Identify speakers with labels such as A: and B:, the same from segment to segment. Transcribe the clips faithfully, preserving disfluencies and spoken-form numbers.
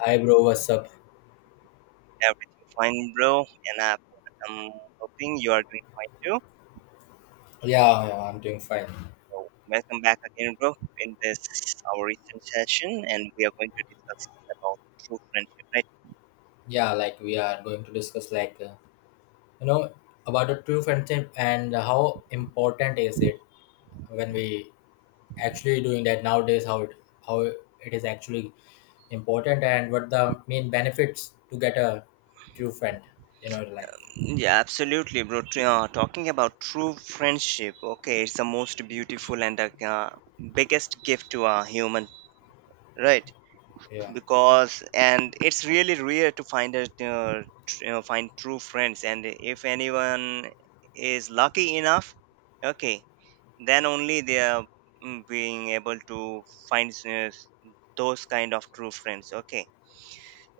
A: Hi bro, what's up?
B: Everything fine, bro? And I, I'm hoping you are doing fine too.
A: Yeah, yeah, I'm doing fine.
B: So, welcome back again, bro, in this our recent session, and we are going to discuss about true friendship, right?
A: Yeah, like we are going to discuss like uh, you know about a true friendship and how important is it when we actually doing that nowadays. How it how it is actually important and what the main benefits to get a true friend in our life.
B: Yeah, absolutely, bro. Tr- Uh, talking about true friendship, okay, it's the most beautiful and the uh, biggest gift to a human, right?
A: Yeah,
B: Because and it's really rare to find a uh, tr- uh, find true friends, and if anyone is lucky enough, okay, then only they are mm, being able to find s- those kind of true friends, okay.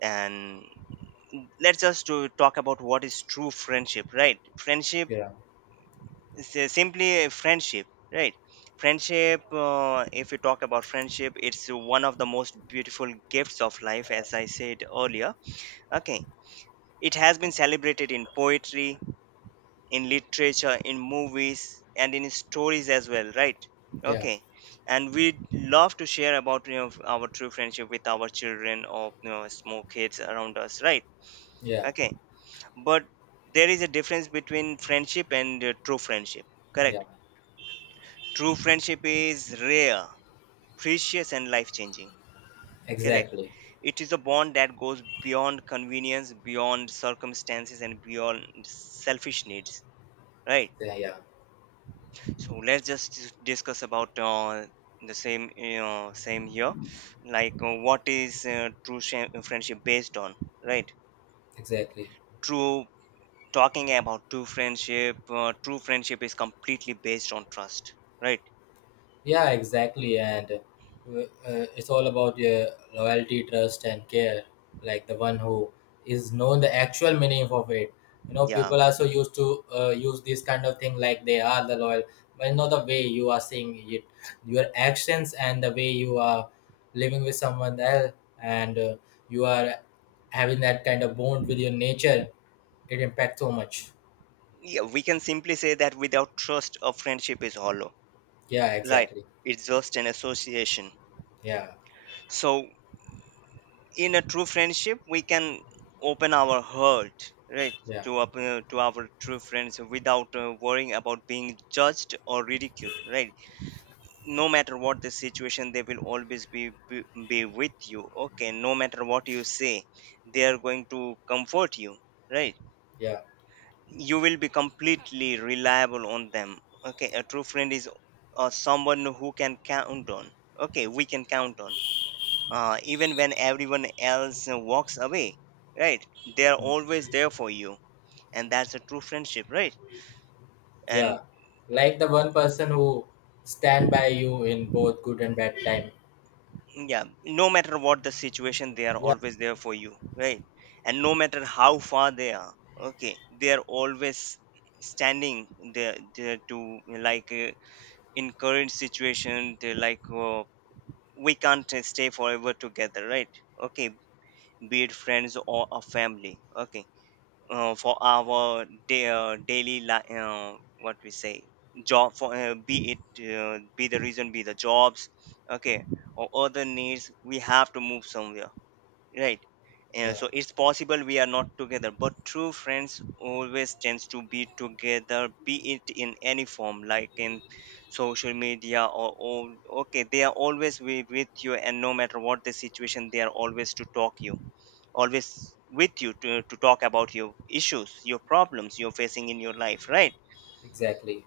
B: And let's just to talk about what is true friendship, right? Friendship
A: yeah,
B: is uh, simply a friendship, right? Friendship, uh, if you talk about friendship, it's one of the most beautiful gifts of life, as I said earlier, okay. It has been celebrated in poetry, in literature, in movies, and in stories as well, right?
A: yeah,
B: Okay, and we'd love to share about, you know, our true friendship with our children, or, you know, small kids around us, right?
A: yeah,
B: Okay, but there is a difference between friendship and uh, true friendship,
A: yeah.
B: correct? True friendship is rare, precious, and life changing, correct.
A: Exactly.
B: It is a bond that goes beyond convenience, beyond circumstances, and beyond selfish needs, right?
A: Yeah, yeah,
B: So let's just dis- discuss about uh, the same, you know, same here, like uh, what is uh, true sh- friendship based on, right?
A: exactly.
B: True, talking about true friendship, uh, true friendship is completely based on trust, right?
A: Yeah, exactly. And uh, uh, it's all about your loyalty, trust, and care. Like the one who is known the actual meaning of it. You know,
B: yeah
A: people are so used to uh, use this kind of thing like they are the loyal, but not the way you are seeing it. Your actions and the way you are living with someone else, and uh, you are having that kind of bond with your nature. It impacts so much.
B: yeah we can simply say that without trust a friendship is hollow,
A: Yeah,
B: right?
A: exactly.
B: It's just an association.
A: Yeah,
B: So in a true friendship we can open our heart, right,
A: yeah,
B: to up, uh, to our true friends without uh, worrying about being judged or ridiculed, right? No matter what the situation, they will always be, be be with you, okay. No matter what you say, they are going to comfort you, right?
A: yeah.
B: You will be completely reliable on them, okay. A true friend is uh, someone who can count on, okay, we can count on, uh, even when everyone else uh, walks away, right. They are always there for you, and that's a true friendship, right. And
A: Yeah, like the one person who stand by you in both good and bad time.
B: yeah, no matter what the situation, they are
A: Yeah,
B: always there for you, right. And no matter how far they are, okay, they are always standing there, there to, like, uh, in situation they, like, uh, we can't uh, stay forever together, right, okay. Be it friends or a family, okay, uh, for our day, uh, daily li- uh, what we say, job for uh, be it uh, be the reason, be the jobs, okay, or other needs, we have to move somewhere, right. And
A: yeah,
B: so it's possible we are not together, but true friends always tends to be together, be it in any form, like in social media, or, or okay, they are always with, with you, and no matter what the situation they are always to talk you, always with you to, to talk about your issues, your problems you're facing in your life, right.
A: exactly.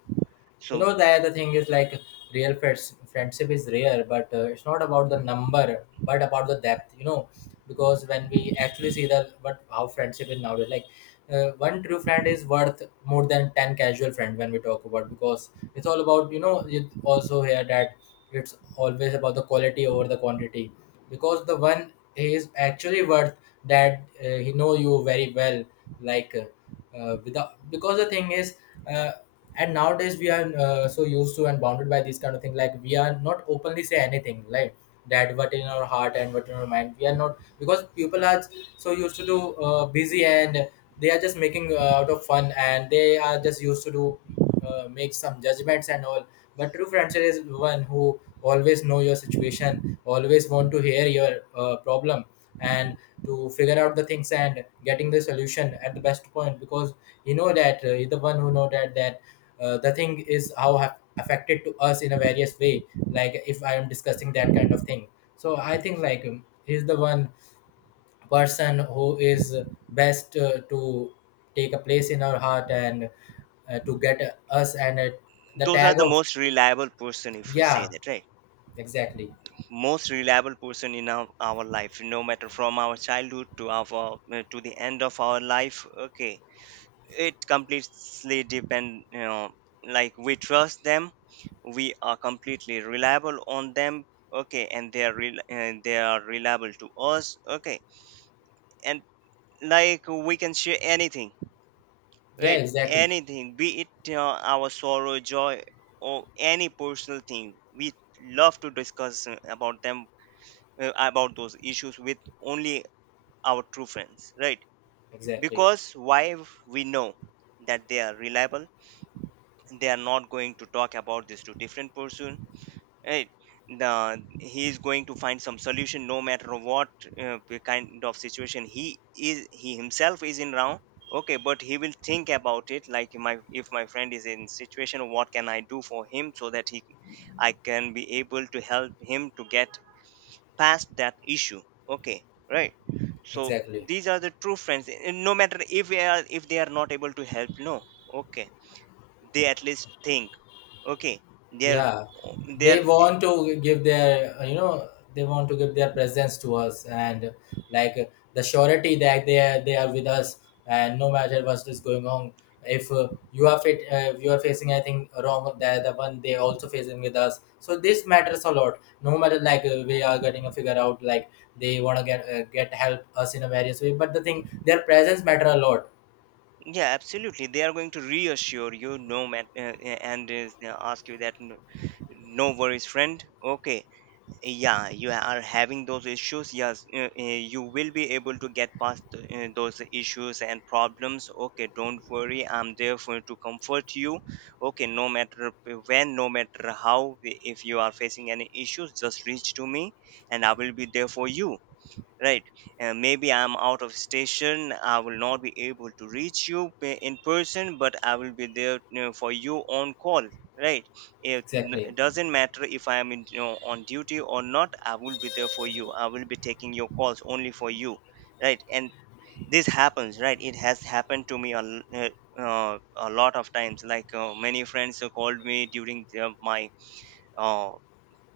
A: You
B: So
A: know, the other thing is like real friends friendship is rare but uh, it's not about the number but about the depth, you know, because when we actually see the what how friendship is nowadays, like uh, one true friend is worth more than ten casual friend when we talk about, because it's all about, you know, you also hear that it's always about the quality over the quantity, because the one he is actually worth that, uh, he know you very well, like uh, uh, without, because the thing is, uh, and nowadays we are uh, so used to and bounded by these kind of thing, like we are not openly say anything like that, what in our heart and what in our mind we are not, because people are so used to do uh, busy and they are just making uh, out of fun and they are just used to do uh, make some judgments and all. But true friendship is one who always know your situation, always want to hear your uh, problem and to figure out the things and getting the solution at the best point, because you know that uh, you're the one who know that that uh, the thing is how have affected to us in a various way. Like if I am discussing that kind of thing, so I think like um, he's the one person who is best uh, to take a place in our heart and uh, to get us and uh, the
B: those are
A: tag
B: the
A: of.
B: most reliable person, if we say
A: Yeah,
B: that, right.
A: exactly.
B: Most reliable person in our, our life, no matter from our childhood to our uh, to the end of our life, okay. It completely depend, you know, like we trust them, we are completely reliable on them, okay, and they are rel- and they are reliable to us, okay. And like we can share anything.
A: Yeah,
B: Right,
A: exactly.
B: anything, be it uh, our sorrow, joy, or any personal thing, we love to discuss uh, about them, uh, about those issues with only our true friends, right?
A: Exactly.
B: Because why, we know that they are reliable, they are not going to talk about this to different person, right. The, he is going to find some solution, no matter what uh, p- kind of situation he is he himself is in now, okay. But he will think about it like, my, if my friend is in situation, what can I do for him, so that he I can be able to help him to get past that issue, okay, right. So
A: Exactly.
B: these are the true friends, and no matter if they are, if they are not able to help, no, okay, they at least think, okay, they're
A: Yeah, they
B: they're
A: want to give their, you know, they want to give their presence to us, and like the surety that they are they are with us, and no matter what is going on, if uh, you are fit uh, if you are facing anything wrong, they're the one, they also facing with us, so this matters a lot. No matter like uh, we are getting a figure out, like they want to get uh, get help us in a various way, but the thing, their presence matter a lot.
B: yeah, absolutely, they are going to reassure you. No man, uh, uh, and uh, ask you that, "N- No worries, friend, okay. Yeah, you are having those issues, yes, uh, uh, you will be able to get past uh, those issues and problems, okay. Don't worry, I'm there for to comfort you, okay. No matter when, no matter how, if you are facing any issues, just reach to me, and I will be there for you, right. Uh, maybe I'm out of station, I will not be able to reach you pe- in person, but I will be there, you know, for you on call, right. It n-
A: Exactly.
B: it doesn't matter if I am in, you know, on duty or not, I will be there for you, I will be taking your calls only for you, right. And this happens, right, it has happened to me a, l- uh, uh, a lot of times, like uh, many friends uh, called me during the, my uh,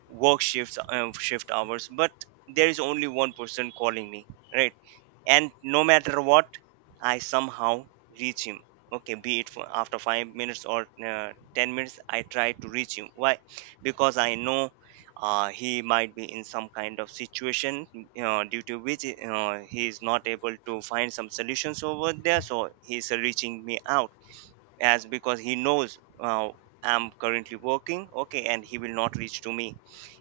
B: work shifts uh, shift hours, but there is only one person calling me, right. And no matter what, I somehow reach him, okay, be it for after five minutes or uh, ten minutes I try to reach him. Why? Because I know, uh, he might be in some kind of situation, uh, due to which uh, he is not able to find some solutions over there, so he's reaching me out, as because he knows, uh, I'm currently working, okay, and he will not reach to me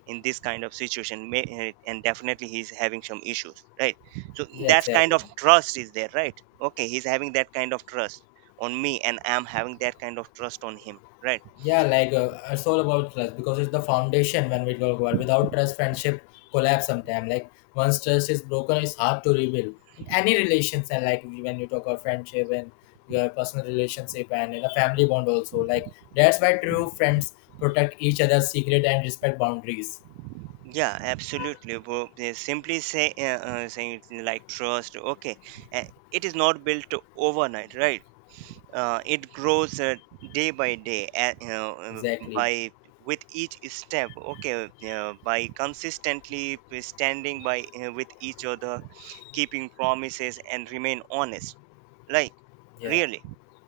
B: in this kind of situation may, eh, and definitely he's having some issues, right. So
A: Yeah,
B: that kind
A: exactly.
B: of trust is there, right, okay, he's having that kind of trust on me, and I'm having that kind of trust on him, right.
A: Yeah, like uh, it's all about trust, because it's the foundation when we talk about. Without trust, friendship collapse sometime. Like once trust is broken, it's hard to rebuild in any relations. And like when you talk about friendship and your personal relationship and in a family bond also, like that's why true friends protect each other's secret and respect boundaries.
B: Yeah, absolutely. Wo- they simply say, uh, uh, saying it like, trust, okay, eh, it is not built overnight, right. Uh, it grows, uh, day by day, uh, you know, uh,
A: Exactly.
B: by with each step, okay, uh, by consistently standing by uh, with each other, keeping promises and remain honest, like
A: Yeah.
B: really,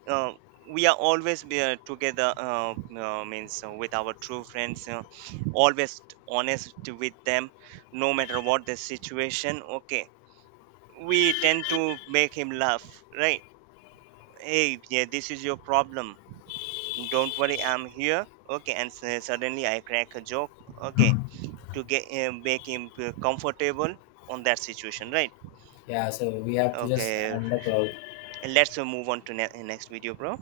B: uh, we are always be, uh, together, uh, uh, means uh, with our true friends, uh, always honest with them, no matter what the situation, okay. We tend to make him laugh, right. Hey yeah, this is your problem, don't worry, I'm here, okay. And s- suddenly I crack a joke, okay, to get him make him feel comfortable on that situation, right.
A: Yeah. So we have to just
B: Okay,
A: end the call.
B: let's uh, move on to ne- next video, bro.